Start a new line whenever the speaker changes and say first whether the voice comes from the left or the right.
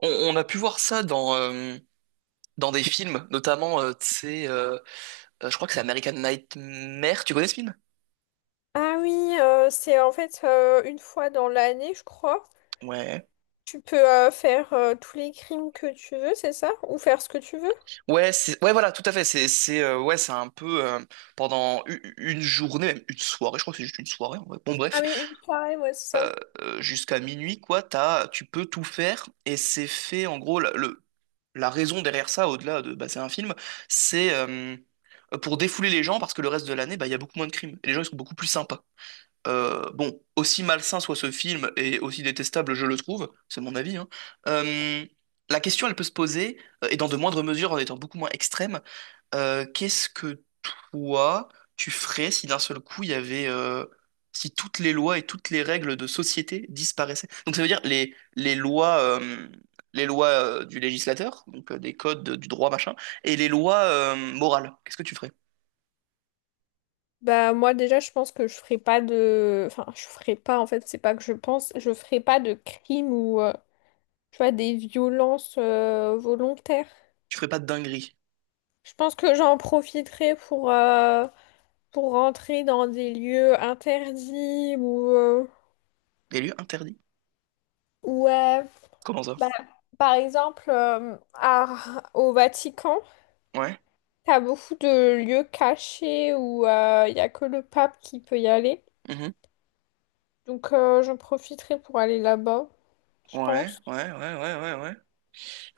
right: On a pu voir ça dans des films, notamment, je crois que c'est American Nightmare. Tu connais ce film?
left: Ah oui, c'est en fait une fois dans l'année, je crois.
right: Ouais.
left: Tu peux faire tous les crimes que tu veux, c'est ça? Ou faire ce que tu veux?
right: Voilà, tout à fait. C'est un peu pendant une journée, même une soirée, je crois que c'est juste une soirée en vrai. Bon,
left: Ah
right: bref,
left: oui, une soirée, ouais, c'est
right: euh,
left: ça.
right: jusqu'à minuit, quoi, tu peux tout faire et c'est fait, en gros. La raison derrière ça, au-delà de, bah, c'est un film, c'est pour défouler les gens parce que le reste de l'année, bah, il y a beaucoup moins de crimes et les gens, ils sont beaucoup plus sympas. Bon, aussi malsain soit ce film et aussi détestable je le trouve, c'est mon avis, hein, euh, la question elle peut se poser, et dans de moindres mesures en étant beaucoup moins extrême, qu'est-ce que toi tu ferais si d'un seul coup il y avait, si toutes les lois et toutes les règles de société disparaissaient? Donc ça veut dire les lois du législateur, donc des codes du droit machin, et les lois morales, qu'est-ce que tu ferais?
left: Bah moi déjà, je pense que je ferai pas de... Enfin, je ferai pas, en fait, c'est pas que je pense, je ferai pas de crimes ou, tu vois, des violences volontaires.
right: Tu ferais pas de dinguerie?
left: Je pense que j'en profiterai pour rentrer dans des lieux interdits ou...
right: Des lieux interdits?
left: Ouais.
right: Comment ça?
left: Bah, par exemple, au Vatican,
right: Ouais.
left: t'as beaucoup de lieux cachés où il n'y a que le pape qui peut y aller.
right: Mmh.
left: Donc, j'en profiterai pour aller là-bas, je
right: Ouais,
left: pense.
right: ouais, ouais, ouais, ouais, ouais.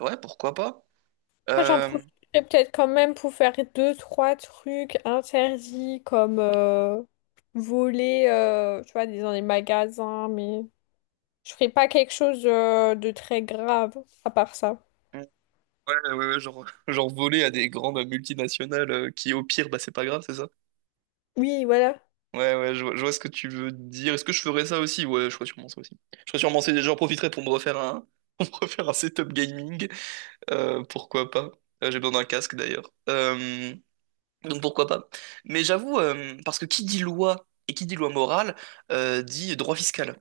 right: Ouais, pourquoi pas?
left: Après, j'en
right: Euh,
left: profiterai peut-être quand même pour faire deux, trois trucs interdits comme voler, tu vois, dans les magasins, mais je ferai pas quelque chose de très grave à part ça.
right: ouais, ouais, genre, genre voler à des grandes multinationales qui, au pire, bah c'est pas grave, c'est ça?
left: Oui, voilà.
right: Ouais, ouais, je vois ce que tu veux dire. Est-ce que je ferais ça aussi? Ouais, je ferais sûrement ça aussi. Je ferais sûrement ça, j'en profiterais pour me refaire un, pour me refaire un setup gaming. Pourquoi pas? J'ai besoin d'un casque d'ailleurs. Donc pourquoi pas? Mais j'avoue, parce que qui dit loi et qui dit loi morale, dit droit fiscal.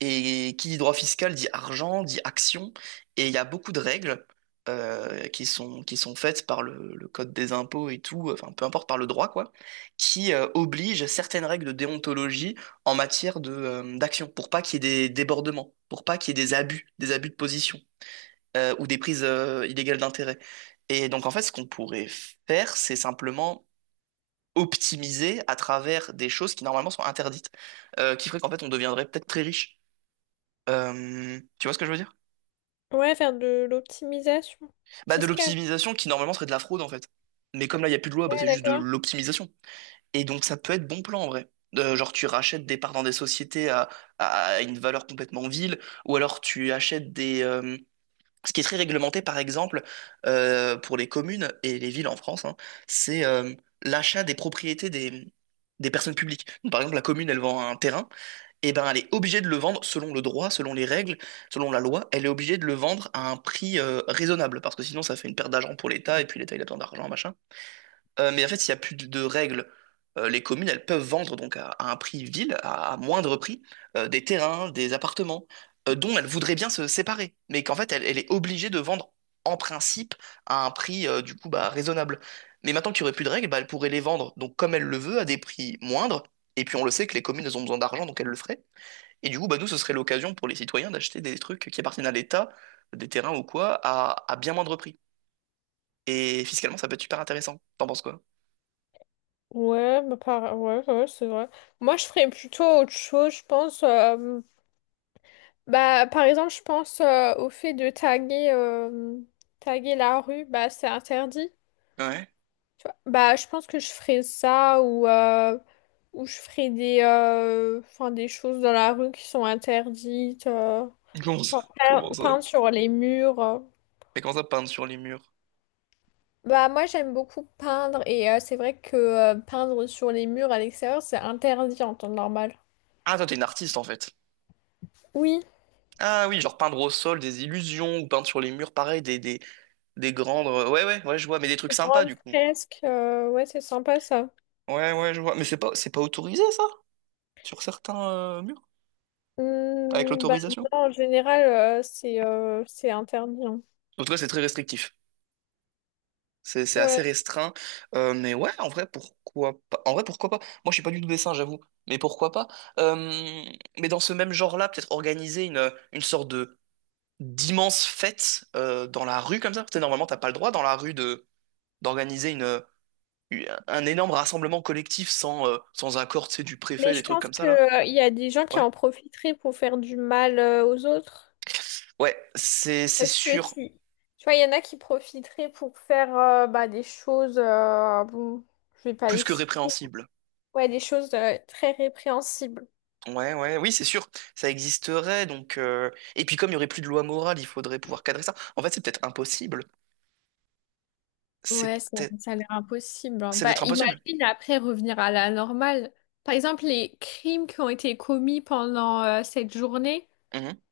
right: Et qui dit droit fiscal dit argent, dit action, et il y a beaucoup de règles qui sont faites par le code des impôts et tout, enfin peu importe par le droit quoi, qui obligent certaines règles de déontologie en matière de, d'action, pour pas qu'il y ait des débordements, pour pas qu'il y ait des abus de position ou des prises illégales d'intérêt. Et donc en fait, ce qu'on pourrait faire, c'est simplement optimiser à travers des choses qui normalement sont interdites, qui ferait qu'en fait on deviendrait peut-être très riche. Tu vois ce que je veux dire?
left: Ouais, faire de l'optimisation
right: Bah, de
left: fiscale.
right: l'optimisation qui normalement serait de la fraude en fait. Mais comme là, il n'y a plus de loi,
left: Ouais,
right: bah, c'est juste de
left: d'accord.
right: l'optimisation. Et donc, ça peut être bon plan en vrai. Genre, tu rachètes des parts dans des sociétés à une valeur complètement vile, ou alors tu achètes des. Ce qui est très réglementé, par exemple, pour les communes et les villes en France, hein, c'est l'achat des propriétés des personnes publiques. Donc, par exemple, la commune, elle vend un terrain, eh ben, elle est obligée de le vendre selon le droit, selon les règles, selon la loi. Elle est obligée de le vendre à un prix raisonnable parce que sinon ça fait une perte d'argent pour l'État et puis l'État il a besoin d'argent, machin. Mais en fait, s'il n'y a plus de règles, les communes elles peuvent vendre donc à un prix ville, à moindre prix, des terrains, des appartements dont elles voudraient bien se séparer, mais qu'en fait elle est obligée de vendre en principe à un prix du coup bah, raisonnable. Mais maintenant qu'il n'y aurait plus de règles, bah, elle pourrait les vendre donc comme elle le veut à des prix moindres. Et puis on le sait que les communes elles ont besoin d'argent donc elles le feraient. Et du coup, bah, nous, ce serait l'occasion pour les citoyens d'acheter des trucs qui appartiennent à l'État, des terrains ou quoi, à bien moindre prix. Et fiscalement, ça peut être super intéressant. T'en penses quoi?
left: Ouais, bah, par... ouais, ouais, c'est vrai. Moi, je ferais plutôt autre chose, je pense. Bah, par exemple, je pense au fait de taguer, taguer la rue, bah, c'est interdit.
right: Ouais.
left: Tu vois. Bah, je pense que je ferais ça ou je ferais des, des choses dans la rue qui sont interdites.
right: Comment ça?
left: Genre
right: Comment ça?
left: peindre sur les murs.
right: Mais comment ça, peindre sur les murs?
left: Bah, moi, j'aime beaucoup peindre et c'est vrai que peindre sur les murs à l'extérieur, c'est interdit en temps normal.
right: Ah, toi, t'es une artiste, en fait.
left: Oui.
right: Ah oui, genre peindre au sol des illusions ou peindre sur les murs, pareil, des grandes... Ouais, ouais, ouais, je vois, mais des trucs
left: Une
right: sympas,
left: grande
right: du coup.
left: fresque, ouais, c'est sympa ça.
right: Ouais, ouais, je vois. Mais c'est pas autorisé, ça? Sur certains murs? Avec
left: Hmm, bah
right: l'autorisation?
left: non, en général, c'est interdit, hein.
right: En tout cas, c'est très restrictif. C'est
left: Ouais.
right: assez restreint. Mais ouais, en vrai, pourquoi pas? En vrai, pourquoi pas? Moi, je suis pas du tout dessin, j'avoue. Mais pourquoi pas? Euh, mais dans ce même genre-là, peut-être organiser une sorte de d'immense fête dans la rue comme ça. Tu sais, normalement, t'as pas le droit dans la rue de d'organiser un énorme rassemblement collectif sans accord, tu sais, du
left: Mais
right: préfet,
left: je
right: des trucs
left: pense
right: comme ça,
left: que
right: là.
left: il y a des gens qui
right: Ouais.
left: en profiteraient pour faire du mal aux autres.
right: Ouais, c'est
left: Parce que
right: sûr,
left: si, tu vois, il y en a qui profiteraient pour faire bah, des choses, bon, je vais pas
right: plus
left: les
right: que
left: citer.
right: répréhensible.
left: Ouais, des choses très répréhensibles.
right: Ouais, ouais, oui, c'est sûr, ça existerait, donc... Et puis comme il n'y aurait plus de loi morale, il faudrait pouvoir cadrer ça. En fait, c'est peut-être impossible. C'est
left: Ouais, ça,
right: peut-être...
left: ça a l'air impossible, hein.
right: C'est
left: Bah,
right: peut-être impossible.
left: imagine après revenir à la normale. Par exemple, les crimes qui ont été commis pendant cette journée,
right: Mhm.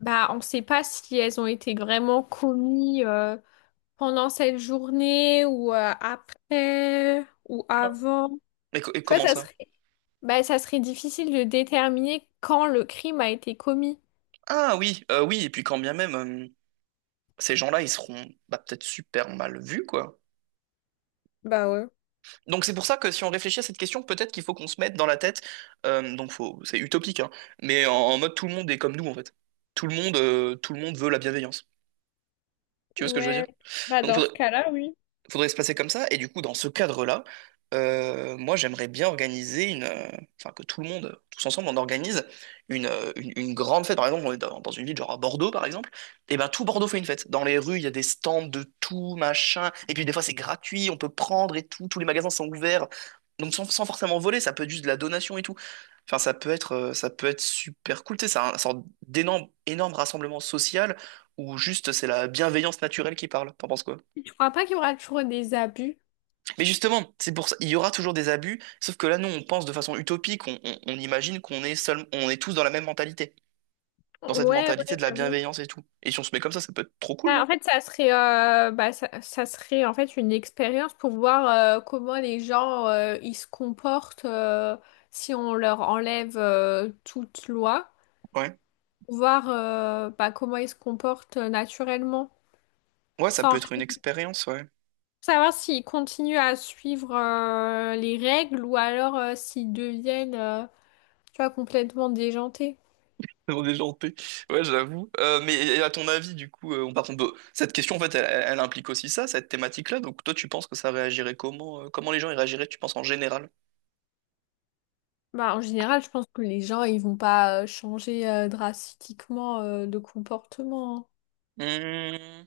left: bah, on ne sait pas si elles ont été vraiment commis pendant cette journée ou après ou
right: Ah,
left: avant.
right: Et
left: Tu vois,
right: comment ça?
left: bah, ça serait difficile de déterminer quand le crime a été commis.
right: Ah oui, oui, et puis quand bien même, ces gens-là, ils seront bah, peut-être super mal vus, quoi.
left: Bah ouais.
right: Donc c'est pour ça que si on réfléchit à cette question, peut-être qu'il faut qu'on se mette dans la tête, donc faut... c'est utopique, hein, en mode tout le monde est comme nous, en fait. Tout le monde veut la bienveillance. Tu vois ce que je veux
left: Ouais,
right: dire?
left: bah
right: Donc
left: dans ce
right: faudrait-
left: cas-là, oui.
right: faudrait se passer comme ça. Et du coup, dans ce cadre-là, moi, j'aimerais bien organiser enfin que tout le monde, tous ensemble, on organise une grande fête. Par exemple, on est dans une ville genre à Bordeaux, par exemple. Et ben tout Bordeaux fait une fête. Dans les rues, il y a des stands de tout machin. Et puis des fois, c'est gratuit, on peut prendre et tout. Tous les magasins sont ouverts. Donc sans forcément voler, ça peut être juste de la donation et tout. Enfin, ça peut être super cool. Tu sais, c'est un, sorte énorme rassemblement social où juste c'est la bienveillance naturelle qui parle. T'en penses quoi?
left: Je crois pas qu'il y aura toujours des abus.
right: Mais justement, c'est pour ça, il y aura toujours des abus, sauf que là, nous, on pense de façon utopique, on imagine qu'on est seul, on est tous dans la même mentalité, dans cette
left: Ouais,
right: mentalité
left: ouais,
right: de la
left: j'avoue.
right: bienveillance et tout. Et si on se met comme ça peut être trop cool,
left: Ah,
right: non?
left: en fait, bah, ça serait en fait une expérience pour voir comment les gens ils se comportent, si on leur enlève toute loi,
right: Ouais.
left: voir bah, comment ils se comportent naturellement,
right: Ouais, ça peut
left: sans
right: être une expérience, ouais.
left: savoir s'ils continuent à suivre les règles ou alors s'ils deviennent, tu vois, complètement déjantés.
right: On est gentil. Ouais, j'avoue. Mais et à ton avis, du coup, on par contre, bah, cette question, en fait, elle implique aussi ça, cette thématique-là. Donc, toi, tu penses que ça réagirait comment? Comment les gens y réagiraient, tu penses, en général?
left: Bah, en général, je pense que les gens ils vont pas changer drastiquement de comportement, hein.
right: Hmm,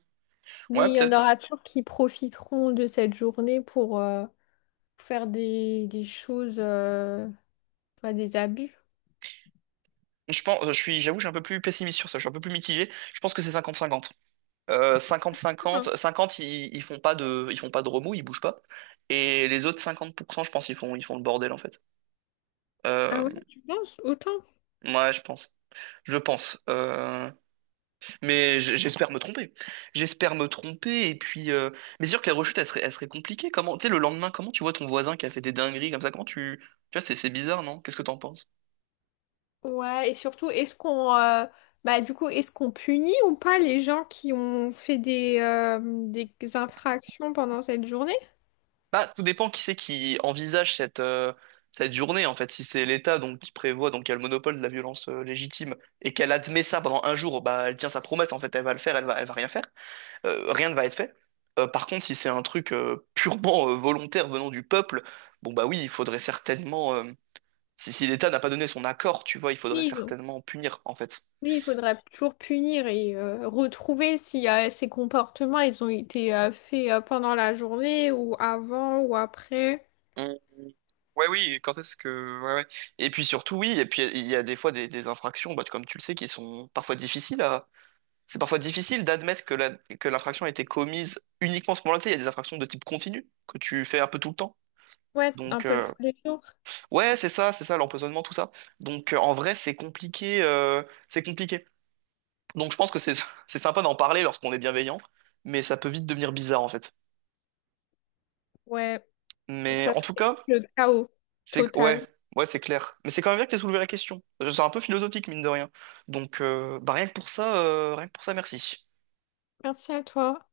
left: Mais
right: ouais,
left: il y en
right: peut-être.
left: aura toujours qui profiteront de cette journée pour faire des choses, des abus.
right: Je pense, je suis, j'avoue, je suis un peu plus pessimiste sur ça, je suis un peu plus mitigé. Je pense que c'est cinquante-cinquante. Cinquante cinquante
left: Hein.
right: 50, ils font pas ils font pas de remous, ils bougent pas. Et les autres 50% je pense, ils font le bordel en fait.
left: Ah
right: Euh,
left: ouais, tu penses autant?
right: ouais, je pense. Je pense. Mais j'espère me tromper. J'espère me tromper. Et puis, mais c'est sûr que la rechute, elle serait compliquée. Comment, tu sais, le lendemain, comment tu vois ton voisin qui a fait des dingueries comme ça? Comment tu, tu vois, c'est bizarre, non? Qu'est-ce que t'en penses?
left: Ouais, et surtout, est-ce qu'on, bah du coup, est-ce qu'on punit ou pas les gens qui ont fait des infractions pendant cette journée?
right: Bah, tout dépend qui c'est qui envisage cette, cette journée, en fait. Si c'est l'État donc qui prévoit, donc qui a le monopole de la violence légitime, et qu'elle admet ça pendant un jour, bah elle tient sa promesse, en fait, elle va le faire, elle va rien faire. Rien ne va être fait. Par contre, si c'est un truc purement volontaire venant du peuple, bon bah oui, il faudrait certainement. Si l'État n'a pas donné son accord, tu vois, il faudrait
left: Oui, donc.
right: certainement punir, en fait.
left: Oui, il faudrait toujours punir et retrouver si ces comportements ils ont été faits pendant la journée ou avant ou après.
right: Mm. Ouais, oui, quand est-ce que. Ouais, ouais. Et puis surtout, oui, et puis il y a des fois des infractions, bah, comme tu le sais, qui sont parfois difficiles C'est parfois difficile d'admettre que l'infraction a été commise uniquement à ce moment-là. Tu sais, il y a des infractions de type continu que tu fais un peu tout le temps.
left: Ouais, un
right: Donc,
left: peu tous les jours.
right: ouais, c'est ça, l'empoisonnement, tout ça. Donc, en vrai, c'est compliqué, c'est compliqué. Donc, je pense que c'est c'est sympa d'en parler lorsqu'on est bienveillant, mais ça peut vite devenir bizarre, en fait.
left: Ouais. Donc,
right: Mais
left: ça
right: en tout
left: serait
right: cas,
left: le chaos
right: c'est
left: total.
right: ouais, ouais, c'est clair. Mais c'est quand même bien que tu aies soulevé la question. Je suis un peu philosophique, mine de rien. Donc, bah, rien que pour ça, merci.
left: Merci à toi.